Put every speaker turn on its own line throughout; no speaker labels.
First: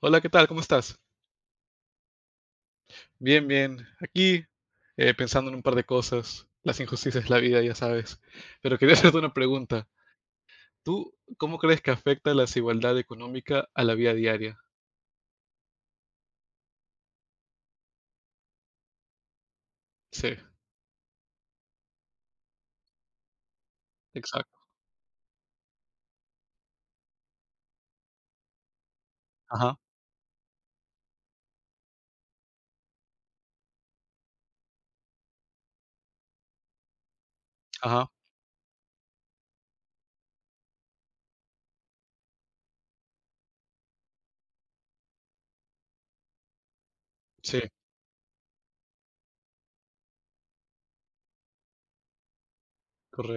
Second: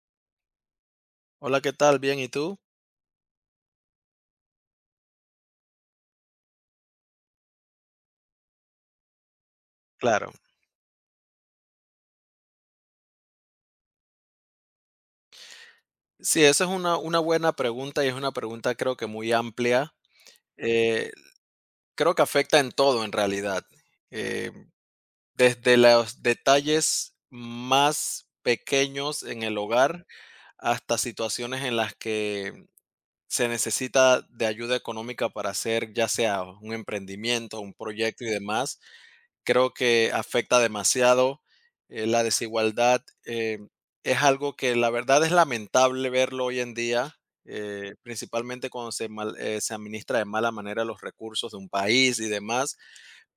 Hola, ¿qué tal? ¿Cómo estás?
Hola, ¿qué tal? Bien, ¿y tú?
Bien, bien. Aquí pensando en un par de cosas, las injusticias de la vida, ya sabes. Pero quería hacerte una pregunta.
Claro.
¿Tú cómo crees que afecta la desigualdad económica a la vida diaria?
Sí, esa es una buena pregunta y es una pregunta creo que muy amplia.
Sí,
Eh, creo que afecta en todo en realidad. Eh,
exacto.
desde los detalles más pequeños en el
Ajá,
hogar hasta situaciones en las que se necesita de ayuda económica para hacer ya sea un emprendimiento, un
ajá.
proyecto y demás. Creo que afecta demasiado la desigualdad. Es algo que la verdad es lamentable verlo hoy en día,
Sí,
principalmente cuando se administra de mala manera los recursos de un país y demás,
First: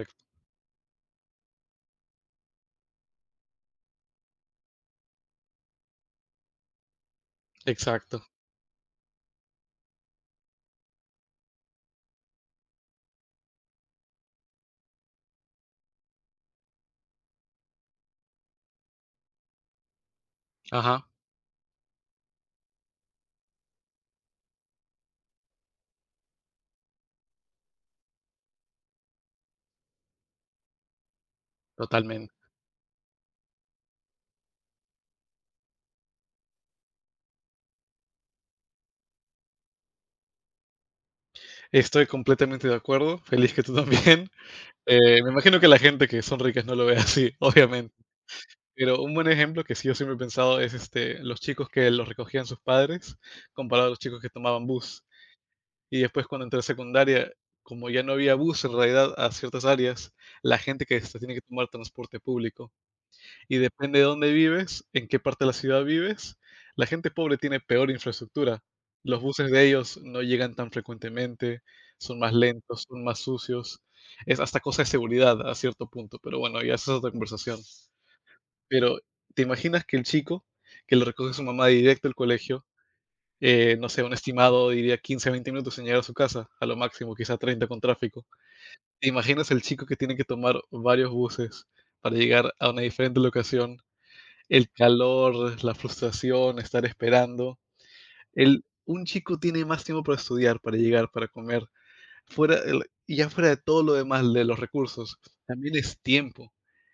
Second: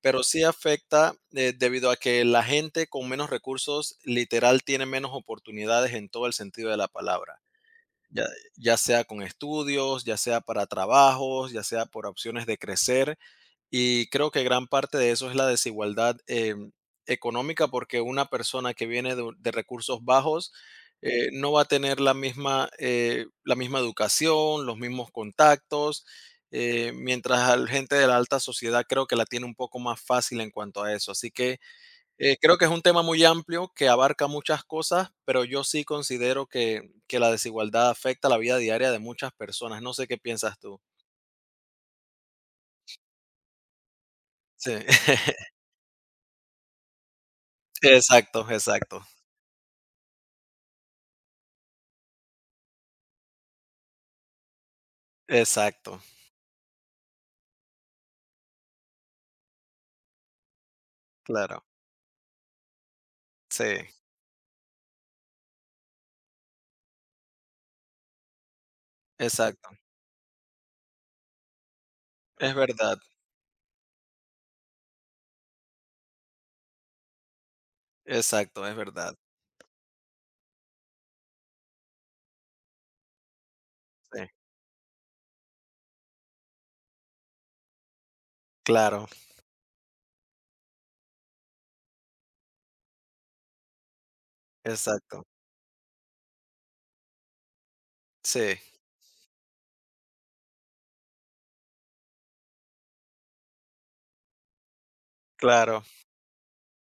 pero sí afecta debido a que la gente con menos recursos literal tiene menos oportunidades en todo el sentido de la palabra.
Exacto.
Ya, ya sea con estudios, ya sea para trabajos, ya sea por opciones de crecer y creo que gran parte de eso es la desigualdad económica, porque una persona que viene de recursos bajos
Ajá,
no va a tener la misma, la misma educación, los mismos contactos, mientras la gente de la alta sociedad creo que la tiene un poco más fácil en cuanto a eso. Así que
totalmente.
creo que es un tema muy amplio que abarca muchas cosas, pero yo sí considero que la desigualdad afecta la vida diaria de muchas personas. No sé qué piensas tú.
Estoy completamente de acuerdo. Feliz que tú también.
Sí,
Me imagino que la gente que son ricas no lo ve así, obviamente.
exacto,
Pero
exacto.
un buen ejemplo que sí yo siempre he pensado es, este, los chicos que los recogían sus padres, comparado a los chicos que tomaban bus.
Exacto,
Y después cuando entré a secundaria, como ya no había bus en realidad a ciertas áreas, la gente que se tiene que
claro.
tomar transporte público. Y
Sí,
depende de dónde vives, en qué parte de la ciudad vives, la gente pobre tiene peor infraestructura. Los buses de
exacto.
ellos no llegan tan frecuentemente, son más
Es
lentos,
verdad,
son más sucios. Es hasta cosa de seguridad a cierto punto, pero bueno, ya esa es otra conversación.
exacto, es
Pero,
verdad.
¿te imaginas que el chico que lo recoge su mamá directo al colegio, no sé, un
Sí,
estimado diría 15, 20 minutos en llegar a su casa, a lo máximo, quizá 30 con tráfico?
claro,
¿Te imaginas el chico que tiene que tomar varios buses para llegar a una diferente locación? El
exacto.
calor, la frustración, estar esperando.
Sí,
El un chico tiene más tiempo para estudiar, para llegar, para comer, fuera el y ya fuera de todo lo demás, de los recursos, también
claro,
es tiempo.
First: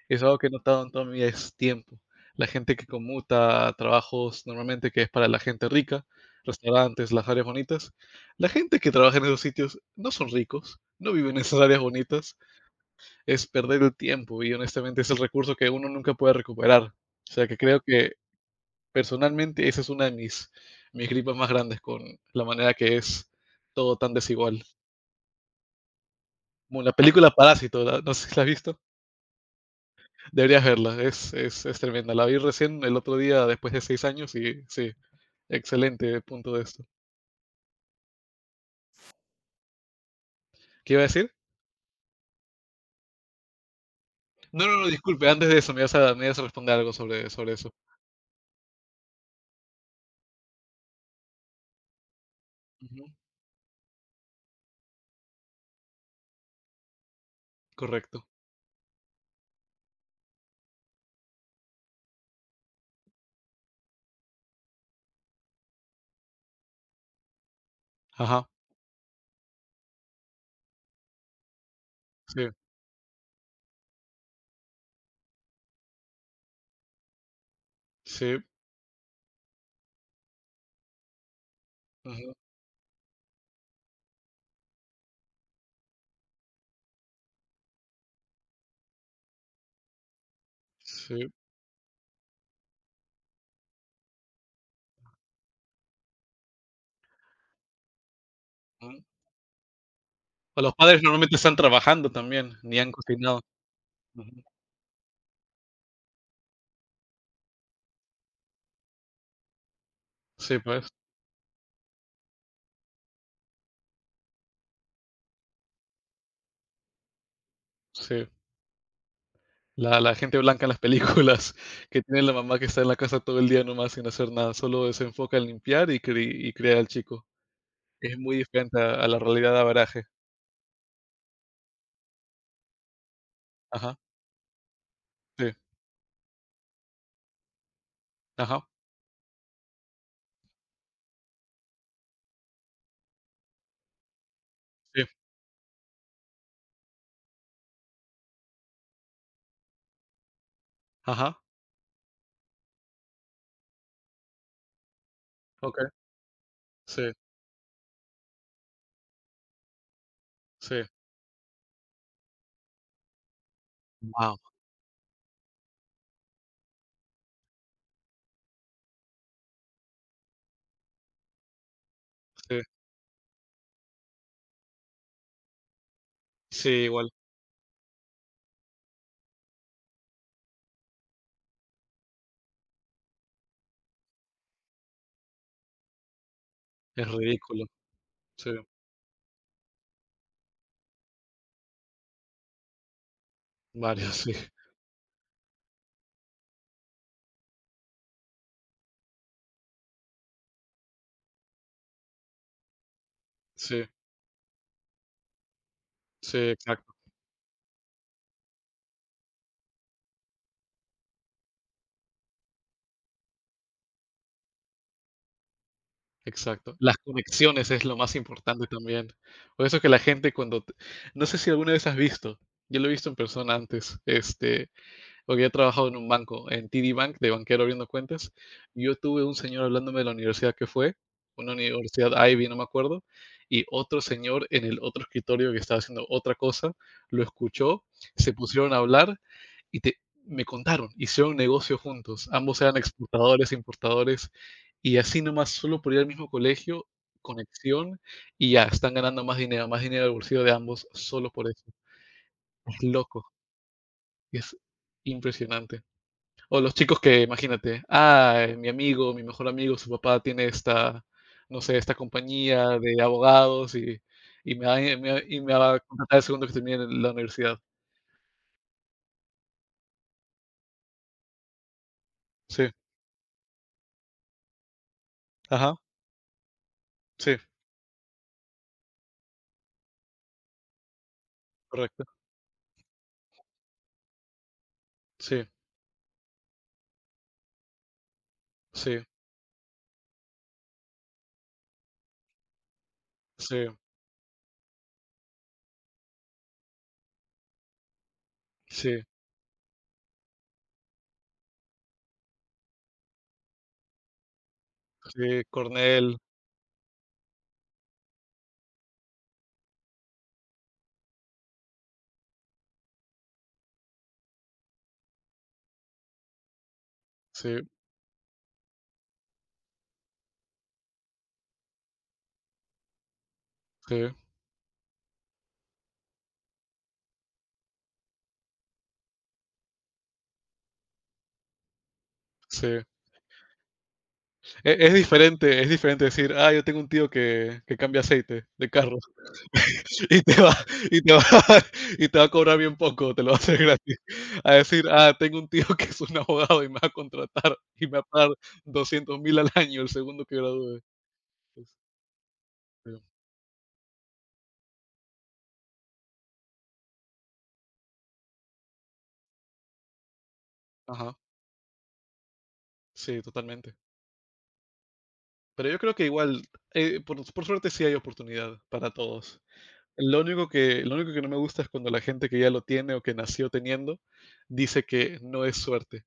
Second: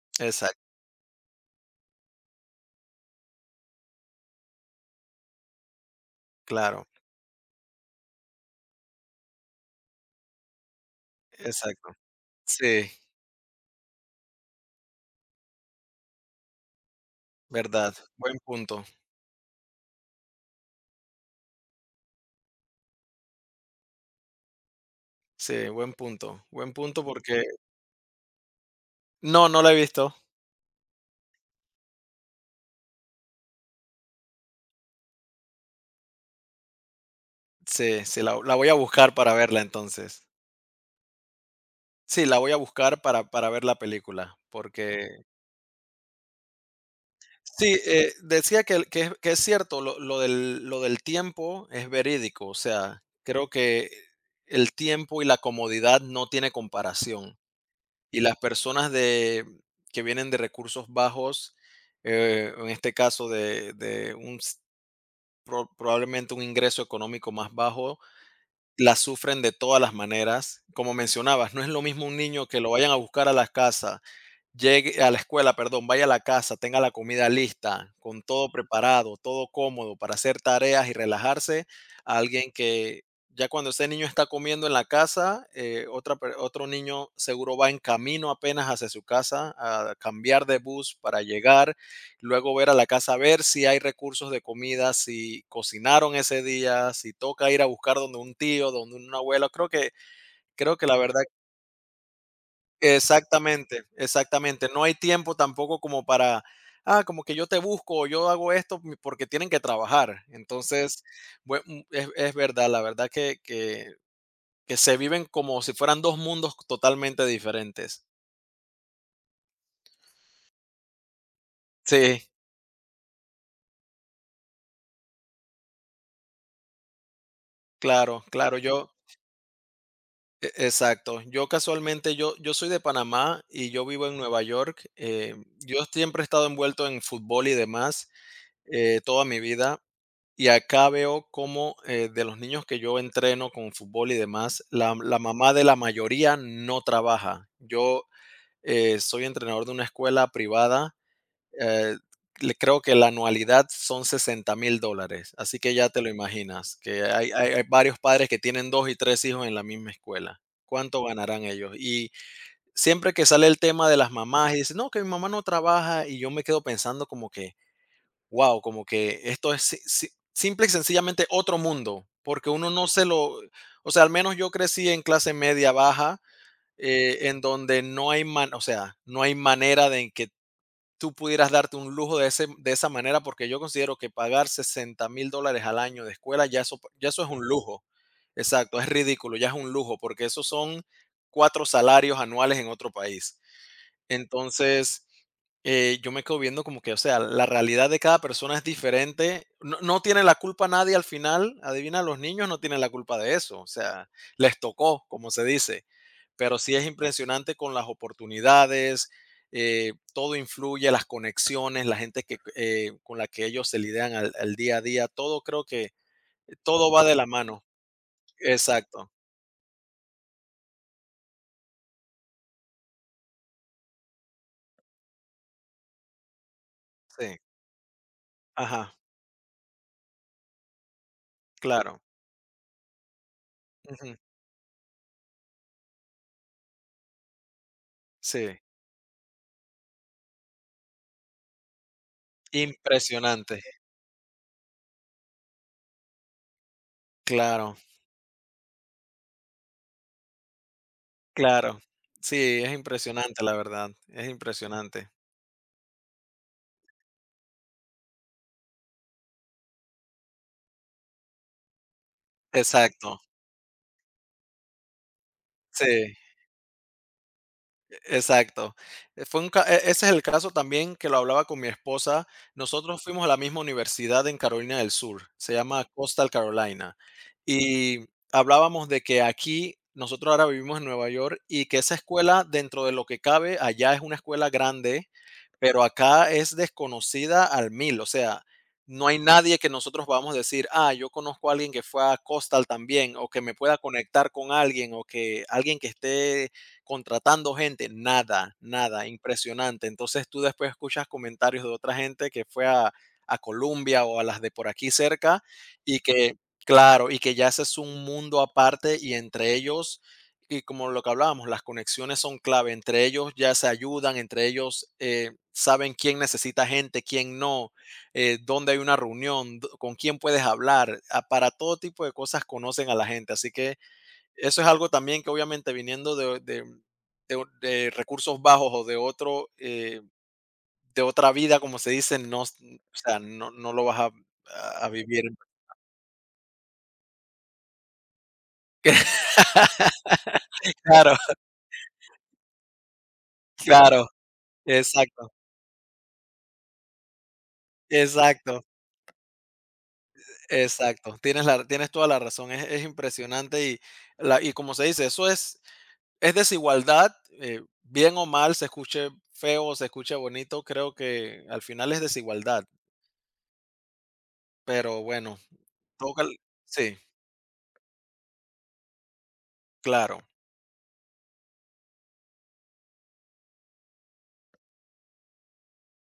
Es algo que he
exacto,
notado en toda mi vida, es tiempo. La gente que conmuta a trabajos normalmente que es para la gente rica,
claro,
restaurantes, las áreas bonitas, la gente que trabaja en esos sitios no son ricos, no viven en esas áreas
exacto.
bonitas,
Sí,
es perder el tiempo y honestamente es el recurso que uno nunca puede recuperar. O sea que creo
verdad.
que
Buen punto.
personalmente esa es una de mis gripas más grandes con la manera que es todo tan desigual.
Sí, buen punto. Buen
Como la
punto
película
porque
Parásito, la no sé si la has visto,
no, no la he visto.
deberías verla, es tremenda. La vi recién el otro día después de 6 años y sí, excelente punto de esto.
Sí, sí, la voy a buscar para verla entonces.
¿Qué iba a decir?
Sí, la voy a buscar para ver la película,
No,
porque.
disculpe, antes de eso me ibas a responder algo sobre eso.
Sí, decía que el que es cierto, lo del tiempo es verídico, o sea,
Ujú,
creo que el tiempo y la comodidad no tiene comparación, y
correcto.
las personas de que vienen de recursos bajos, en este caso de un s probablemente un ingreso económico más bajo,
Ajá,
la sufren de todas las maneras. Como mencionabas, no es lo mismo un niño
sí,
que lo vayan a buscar a la casa, llegue a la escuela, perdón, vaya a la casa, tenga la comida lista, con
sí,
todo preparado, todo cómodo para hacer tareas y relajarse, a
ujú,
alguien que ya cuando ese niño está comiendo en la casa, otro niño seguro va en camino apenas hacia su casa a cambiar de bus para
sí,
llegar, luego ver a la casa, ver si hay recursos de comida, si cocinaron ese día, si toca ir a buscar donde un tío, donde
ujú.
una abuela. Creo que
O los
creo que la
padres
verdad.
normalmente están trabajando también, ni han cocinado.
Exactamente,
Ujú.
exactamente. No hay tiempo tampoco como para, ah, como que yo te busco o yo hago esto porque tienen que trabajar.
Sí, pues,
Entonces, es verdad, la verdad que se viven como si fueran dos mundos totalmente diferentes.
sí. La gente blanca en las películas, que tiene
Sí,
la mamá que está en la casa todo el día nomás sin hacer nada, solo se enfoca en limpiar y criar al chico. Es
claro,
muy
claro,
diferente a la realidad de baraje.
exacto. Yo casualmente, yo soy de Panamá y yo
Ajá,
vivo en Nueva York.
sí,
Yo siempre he estado envuelto en fútbol y demás
ajá,
toda mi vida. Y acá veo cómo, de los niños que yo entreno con fútbol y demás, la
sí,
la mamá de la mayoría no trabaja. Yo, soy entrenador de una escuela privada,
ajá,
eh, le creo que la anualidad son $60,000, así que
okey,
ya te lo imaginas, que
sí,
hay varios padres que tienen 2 y 3 hijos en la misma escuela.
sí,
¿Cuánto ganarán ellos? Y siempre que sale el tema de las
wow,
mamás y dice: "No, que mi mamá no trabaja", y yo me quedo pensando como que wow, como que esto es si si simple y sencillamente otro mundo, porque
sí,
uno no se lo. O sea, al menos yo crecí en clase media baja,
sí, igual,
en donde no hay man o sea, no hay manera de en que tú pudieras darte un lujo de esa manera, porque yo considero que pagar $60,000 al año de escuela,
es
ya eso es un
ridículo,
lujo.
sí,
Exacto, es ridículo, ya es un lujo, porque esos son 4 salarios anuales en otro país.
varios, sí,
Entonces, yo me quedo viendo como que, o sea, la realidad de cada persona es diferente. No, no tiene la culpa nadie al final. Adivina, los niños no tienen la culpa de eso. O
sí,
sea, les tocó, como se dice.
sí,
Pero sí es
exacto,
impresionante con las oportunidades, todo influye, las conexiones, la gente que, con la que ellos se lidian al, al día a día. Todo creo que
exacto.
todo
Las
va de la mano.
conexiones es lo más importante también.
Exacto.
Por eso que la gente cuando t no sé si alguna vez has visto, yo lo he visto en persona antes, este, porque yo he trabajado en un banco, en TD Bank, de
Sí.
banquero abriendo cuentas. Y yo
Ajá.
tuve un señor hablándome de la universidad que fue, una
Claro.
universidad Ivy, no me acuerdo, y otro
Ujú,
señor en el otro escritorio que estaba haciendo otra cosa, lo escuchó, se
sí.
pusieron a hablar y te, me contaron, hicieron un negocio juntos. Ambos eran exportadores,
Impresionante.
importadores, y así nomás, solo por ir al mismo colegio,
Claro.
conexión, y ya están ganando más dinero al bolsillo de ambos, solo por eso.
Claro. Sí, es
Es loco,
impresionante, la verdad, es
es
impresionante.
impresionante. O los chicos que, imagínate, mi amigo, mi mejor amigo, su papá tiene esta, no sé, esta compañía de
Exacto.
abogados y, y me va a
Sí.
contratar el segundo que termine en la universidad.
Exacto. Fue un ca e ese es el caso también que lo hablaba con mi esposa.
Sí,
Nosotros fuimos a la misma universidad en Carolina del Sur, se
ajá,
llama Coastal Carolina,
sí,
y hablábamos de que aquí nosotros ahora vivimos en Nueva York y que esa
correcto.
escuela, dentro de lo que cabe, allá es una escuela grande,
Sí,
pero acá es desconocida al mil. O sea,
sí,
no hay nadie que nosotros vamos a decir: "Ah, yo conozco a alguien que fue a Coastal también", o que me
sí,
pueda conectar con alguien, o que alguien que esté contratando gente, nada,
sí,
nada, impresionante. Entonces tú después escuchas comentarios de otra gente que fue a Colombia o a las de por aquí
sí,
cerca y
Cornell,
que, claro, y que ya ese es un mundo aparte y entre ellos, y como lo que hablábamos, las conexiones son clave, entre ellos ya se ayudan, entre ellos saben quién necesita gente, quién
sí,
no, dónde hay una reunión, con quién puedes hablar, para todo tipo de cosas conocen a la gente, así que
sí,
eso es algo también que obviamente viniendo de de recursos bajos o de otro, de otra vida, como se dice, no. O
sí.
sea, no no lo vas a
E-
a a vivir.
Es diferente decir, ah, yo tengo un tío que cambia aceite de carro. Y te va y te
Claro,
va y te va a cobrar bien poco, te lo va a hacer gratis.
claro,
A decir: "Ah,
exacto,
tengo un tío que es un abogado y me va a contratar y me va a pagar
exacto,
200.000 al año el segundo que gradúe".
exacto. Tienes la
Pues,
tienes toda la razón. Es
pero-
impresionante y la y como se dice, eso es desigualdad, bien o mal, se escuche feo o se escuche bonito, creo
Ajá,
que al final es desigualdad,
sí, totalmente.
pero bueno,
Pero yo creo que
toca el.
igual,
Sí,
por suerte sí hay oportunidad para todos.
claro,
Lo único que no me gusta es cuando la gente que ya lo tiene o que nació teniendo dice que no es suerte.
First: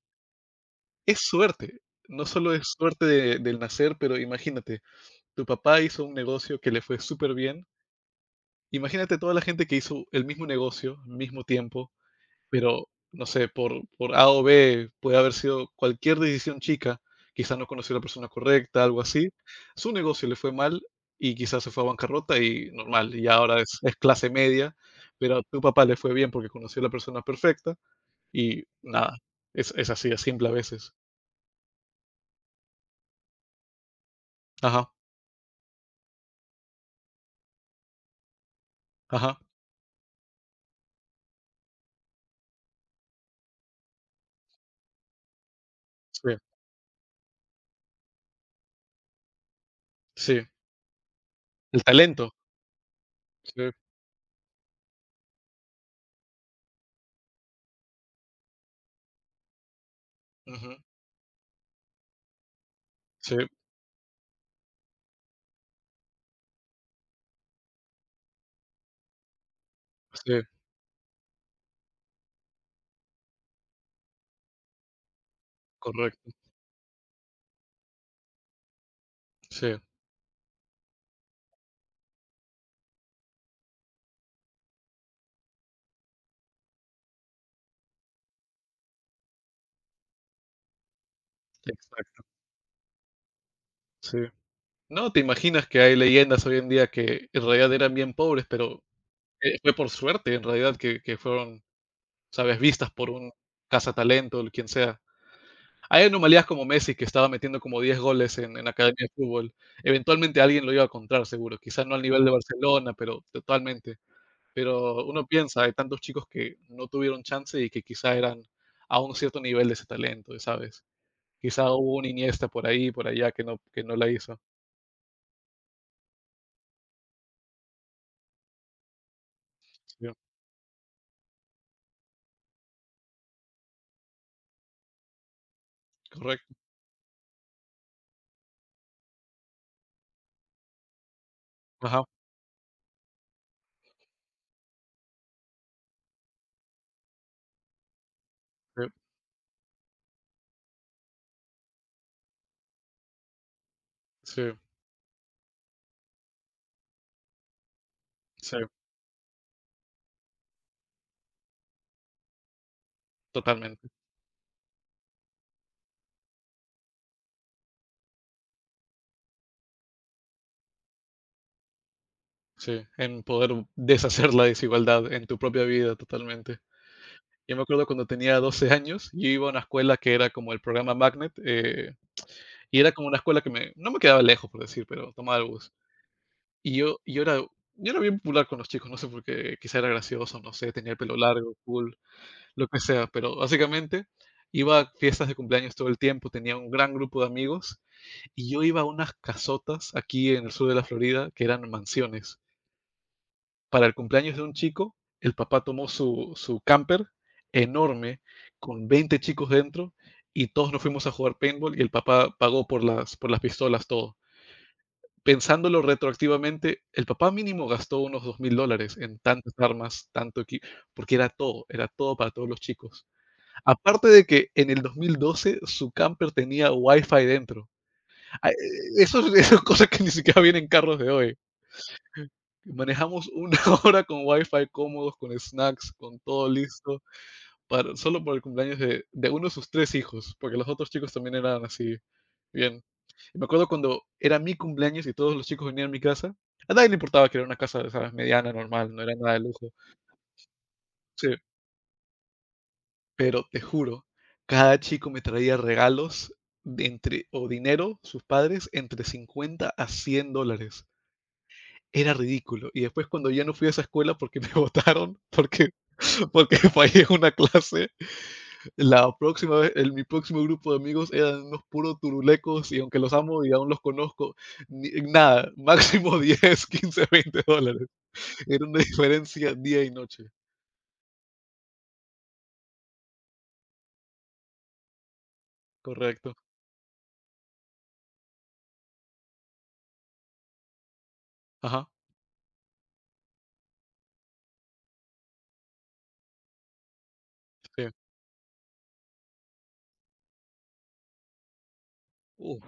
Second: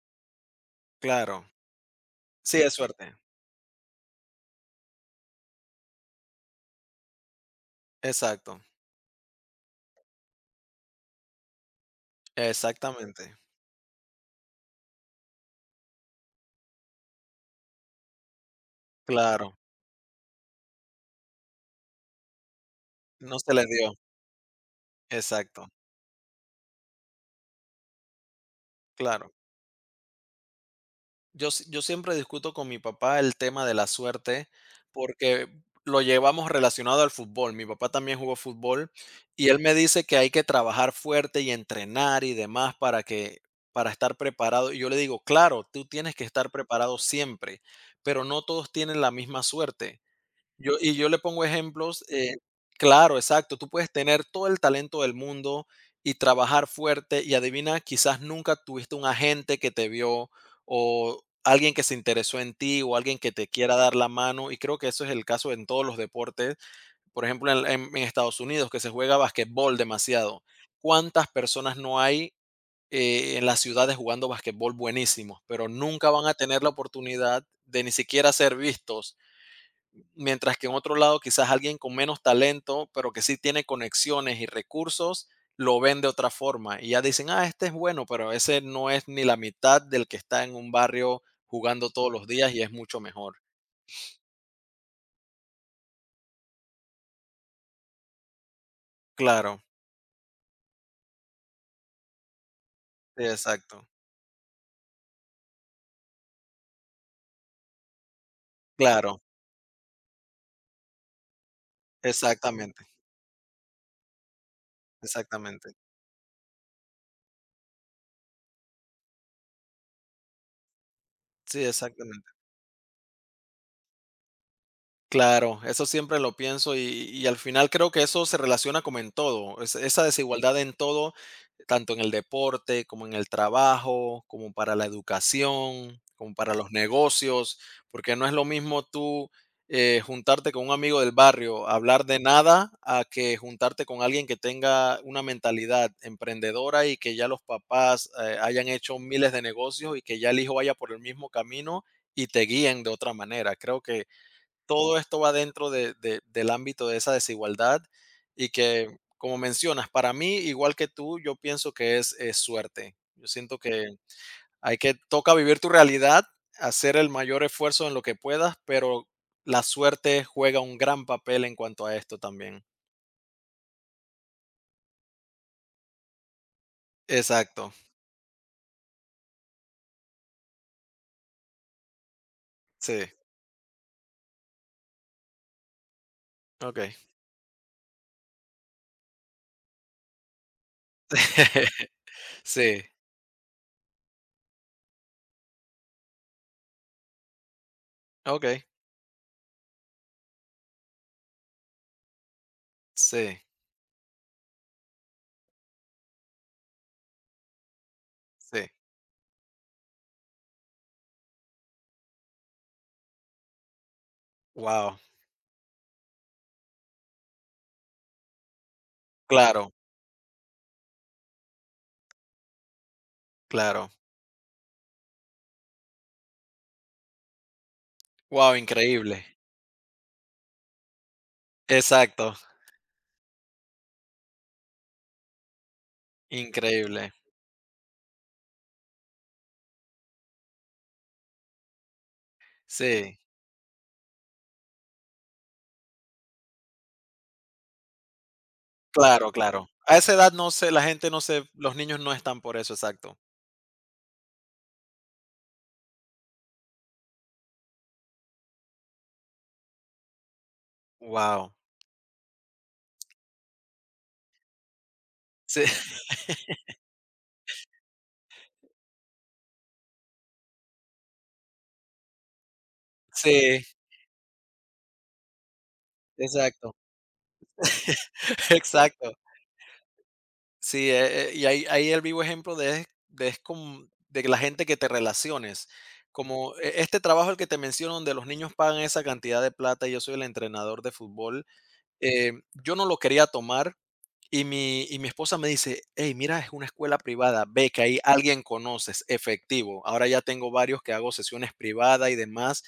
Es
claro.
suerte, no solo
Sí,
es
es
suerte
suerte.
de del nacer, pero imagínate, tu papá hizo un negocio que le fue súper bien.
Exacto,
Imagínate toda la gente que hizo el mismo negocio, al mismo tiempo, pero no
exactamente.
sé, por A o B puede haber sido cualquier decisión chica, quizás no conoció a la persona correcta, algo así.
Claro,
Su negocio le fue mal y quizás se fue a bancarrota y normal, y
no se
ahora
les dio.
es clase media, pero a tu
Exacto,
papá le fue bien porque conoció a la persona perfecta y nada,
claro.
es así, es simple a veces.
Yo siempre discuto con mi papá el tema de la suerte,
Ajá,
porque lo llevamos relacionado al fútbol. Mi papá también jugó fútbol,
ajá,
y él me dice que hay que trabajar fuerte y entrenar y demás para que para estar preparado. Y yo le digo: "Claro, tú tienes que
sí,
estar preparado siempre, pero no todos tienen la misma suerte".
sí.
Yo le pongo
El
ejemplos,
talento.
claro, exacto, tú
Sí,
puedes tener todo el talento del mundo y trabajar fuerte y adivina, quizás nunca tuviste un agente que te vio
ujú,
o alguien que se interesó en ti o alguien que
sí,
te quiera dar la mano, y creo que eso es el caso en todos los deportes. Por ejemplo, en Estados Unidos, que se juega basquetbol
sí.
demasiado. ¿Cuántas personas no hay, en las ciudades jugando basquetbol buenísimos? Pero nunca van
Correcto,
a tener la oportunidad de ni siquiera ser vistos.
sí,
Mientras que en otro lado, quizás alguien con menos talento, pero que sí tiene conexiones y recursos, lo ven de otra forma y ya dicen, ah, este es bueno, pero ese no es ni la mitad del que está en un barrio jugando todos
exacto,
los días y es mucho mejor.
sí. No, te imaginas que hay leyendas hoy en día que en realidad eran bien pobres, pero,
Claro,
fue por suerte en realidad que fueron, sabes, vistas por
sí,
un
exacto.
cazatalento, o quien sea. Hay anomalías como Messi, que estaba metiendo como 10 goles en academia de
Claro,
fútbol. Eventualmente alguien lo iba a encontrar seguro, quizás no al nivel de
exactamente,
Barcelona, pero totalmente. Pero uno piensa, hay
exactamente.
tantos chicos que no tuvieron chance y que quizá eran a un cierto nivel de ese talento, ¿sabes?
Sí,
Quizá hubo una
exactamente.
Iniesta por ahí, por allá que no la hizo.
Claro, eso siempre lo pienso y al final creo que eso se relaciona como en todo, es esa
Sí,
desigualdad en todo, tanto en el deporte, como en el trabajo, como para la educación, como
correcto.
para los negocios, porque no es lo mismo tú, juntarte con un amigo del barrio,
Ajá.
hablar de nada, a que juntarte con alguien que tenga una mentalidad emprendedora y que ya los papás, hayan
Sí,
hecho miles de negocios y que ya el hijo vaya por el mismo camino y te guíen de otra manera. Creo que
sí,
todo esto va dentro del ámbito de esa desigualdad y
sí,
que, como mencionas, para mí, igual que tú, yo pienso que es, suerte. Yo siento que
totalmente.
hay que, toca vivir tu realidad, hacer el mayor esfuerzo en lo que puedas, pero la suerte juega un gran papel en cuanto a esto también.
Sí, en poder deshacer la desigualdad en tu propia vida, totalmente. Yo me
Exacto,
acuerdo cuando tenía 12 años, yo iba a una escuela que era como el programa Magnet, y era
sí,
como una escuela que me no me quedaba lejos, por decir, pero tomaba el bus. Y
ok.
yo era bien popular con los chicos, no sé por qué, quizá era gracioso, no sé, tenía el pelo largo, cool. Lo que
Sí,
sea, pero básicamente iba a fiestas de cumpleaños todo el tiempo, tenía un gran grupo de amigos
ok,
y yo iba a unas casotas aquí en el sur de la Florida que eran mansiones.
sí,
Para el cumpleaños de un chico, el papá tomó su camper enorme
sí.
con 20 chicos dentro y todos nos fuimos a jugar paintball y el papá pagó por por las pistolas todo.
Wow,
Pensándolo retroactivamente, el papá mínimo gastó unos $2.000 en tantas
claro,
armas, tanto equipo, porque era todo para todos los chicos.
claro.
Aparte de que en el 2012 su camper tenía Wi-Fi dentro. Ah, eh,
Wow,
eso,
increíble.
eso es cosa que ni siquiera vienen en carros de hoy.
Exacto,
Manejamos una hora con Wi-Fi cómodos, con snacks, con todo listo,
increíble.
para, solo por el cumpleaños de uno de sus tres hijos, porque los otros chicos también eran así. Bien.
Sí.
Y me acuerdo cuando era mi cumpleaños y todos los chicos venían a mi casa. A nadie le importaba que era una casa, sabes, mediana, normal, no era
Claro,
nada de
claro.
lujo.
A esa edad no sé, la gente no
Sí.
sé, los niños no están por eso, exacto.
Pero te juro, cada chico me traía regalos de entre o dinero, sus padres, entre $50 a $100.
Wow.
Era ridículo. Y después cuando ya no fui a esa escuela porque me votaron,
Sí,
porque porque fallé una clase, la próxima vez el mi próximo grupo de amigos eran unos puros turulecos y aunque los amo y
sí,
aún los conozco, ni nada, máximo 10,
exacto,
15, 20 dólares. Era una
exacto.
diferencia día y noche.
Sí, y ahí el vivo ejemplo de es con de la gente que te relaciones.
Correcto.
Como este trabajo, el que te menciono, donde los niños pagan esa cantidad de plata, y yo soy el entrenador de fútbol,
Ajá,
eh, yo no lo quería tomar. Y mi esposa me dice, hey, mira, es una escuela privada, ve que
sí.
ahí alguien conoces, efectivo. Ahora ya tengo varios que hago sesiones privadas y demás.
Uf,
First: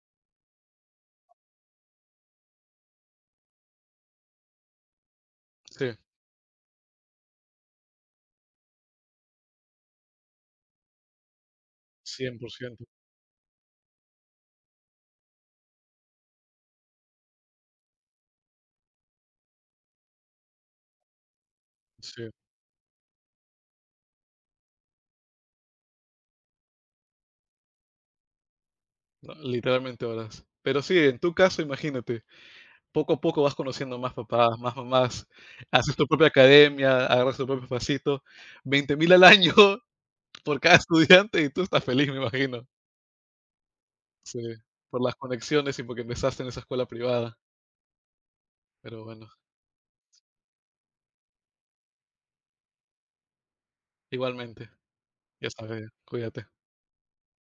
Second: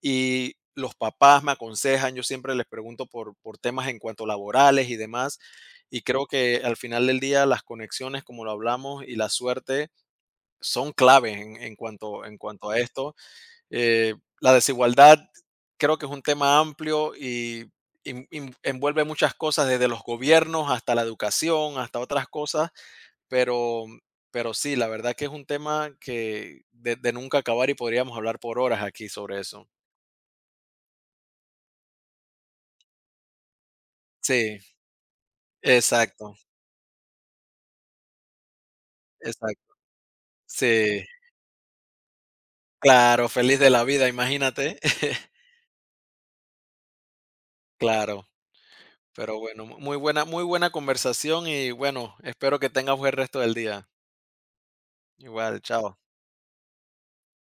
Y los papás me aconsejan, yo siempre les pregunto por temas en cuanto laborales y demás.
sí,
Y creo que al final del día las conexiones, como lo hablamos, y la suerte son claves en, en cuanto, en
cien por
cuanto a
ciento.
esto. Eh, la desigualdad creo que es un tema amplio y envuelve muchas cosas, desde los gobiernos hasta la educación, hasta otras
Sí,
cosas, pero, pero sí, la verdad que es un tema que de nunca acabar y podríamos hablar por horas aquí
no,
sobre eso.
literalmente horas. Pero sí, en tu caso, imagínate, poco a poco vas conociendo más papás,
Sí,
más mamás, haces tu propia
exacto,
academia, agarras tu propio pasito, 20.000 al año
exacto.
por cada
Sí,
estudiante y tú estás feliz, me imagino.
claro, feliz de la vida,
Sí,
imagínate.
por las conexiones y porque empezaste en esa escuela privada,
Claro,
pero bueno,
pero bueno, muy buena conversación y bueno, espero que tengas buen resto del día.
igualmente, ya
Igual,
sabes,
chao.
cuídate.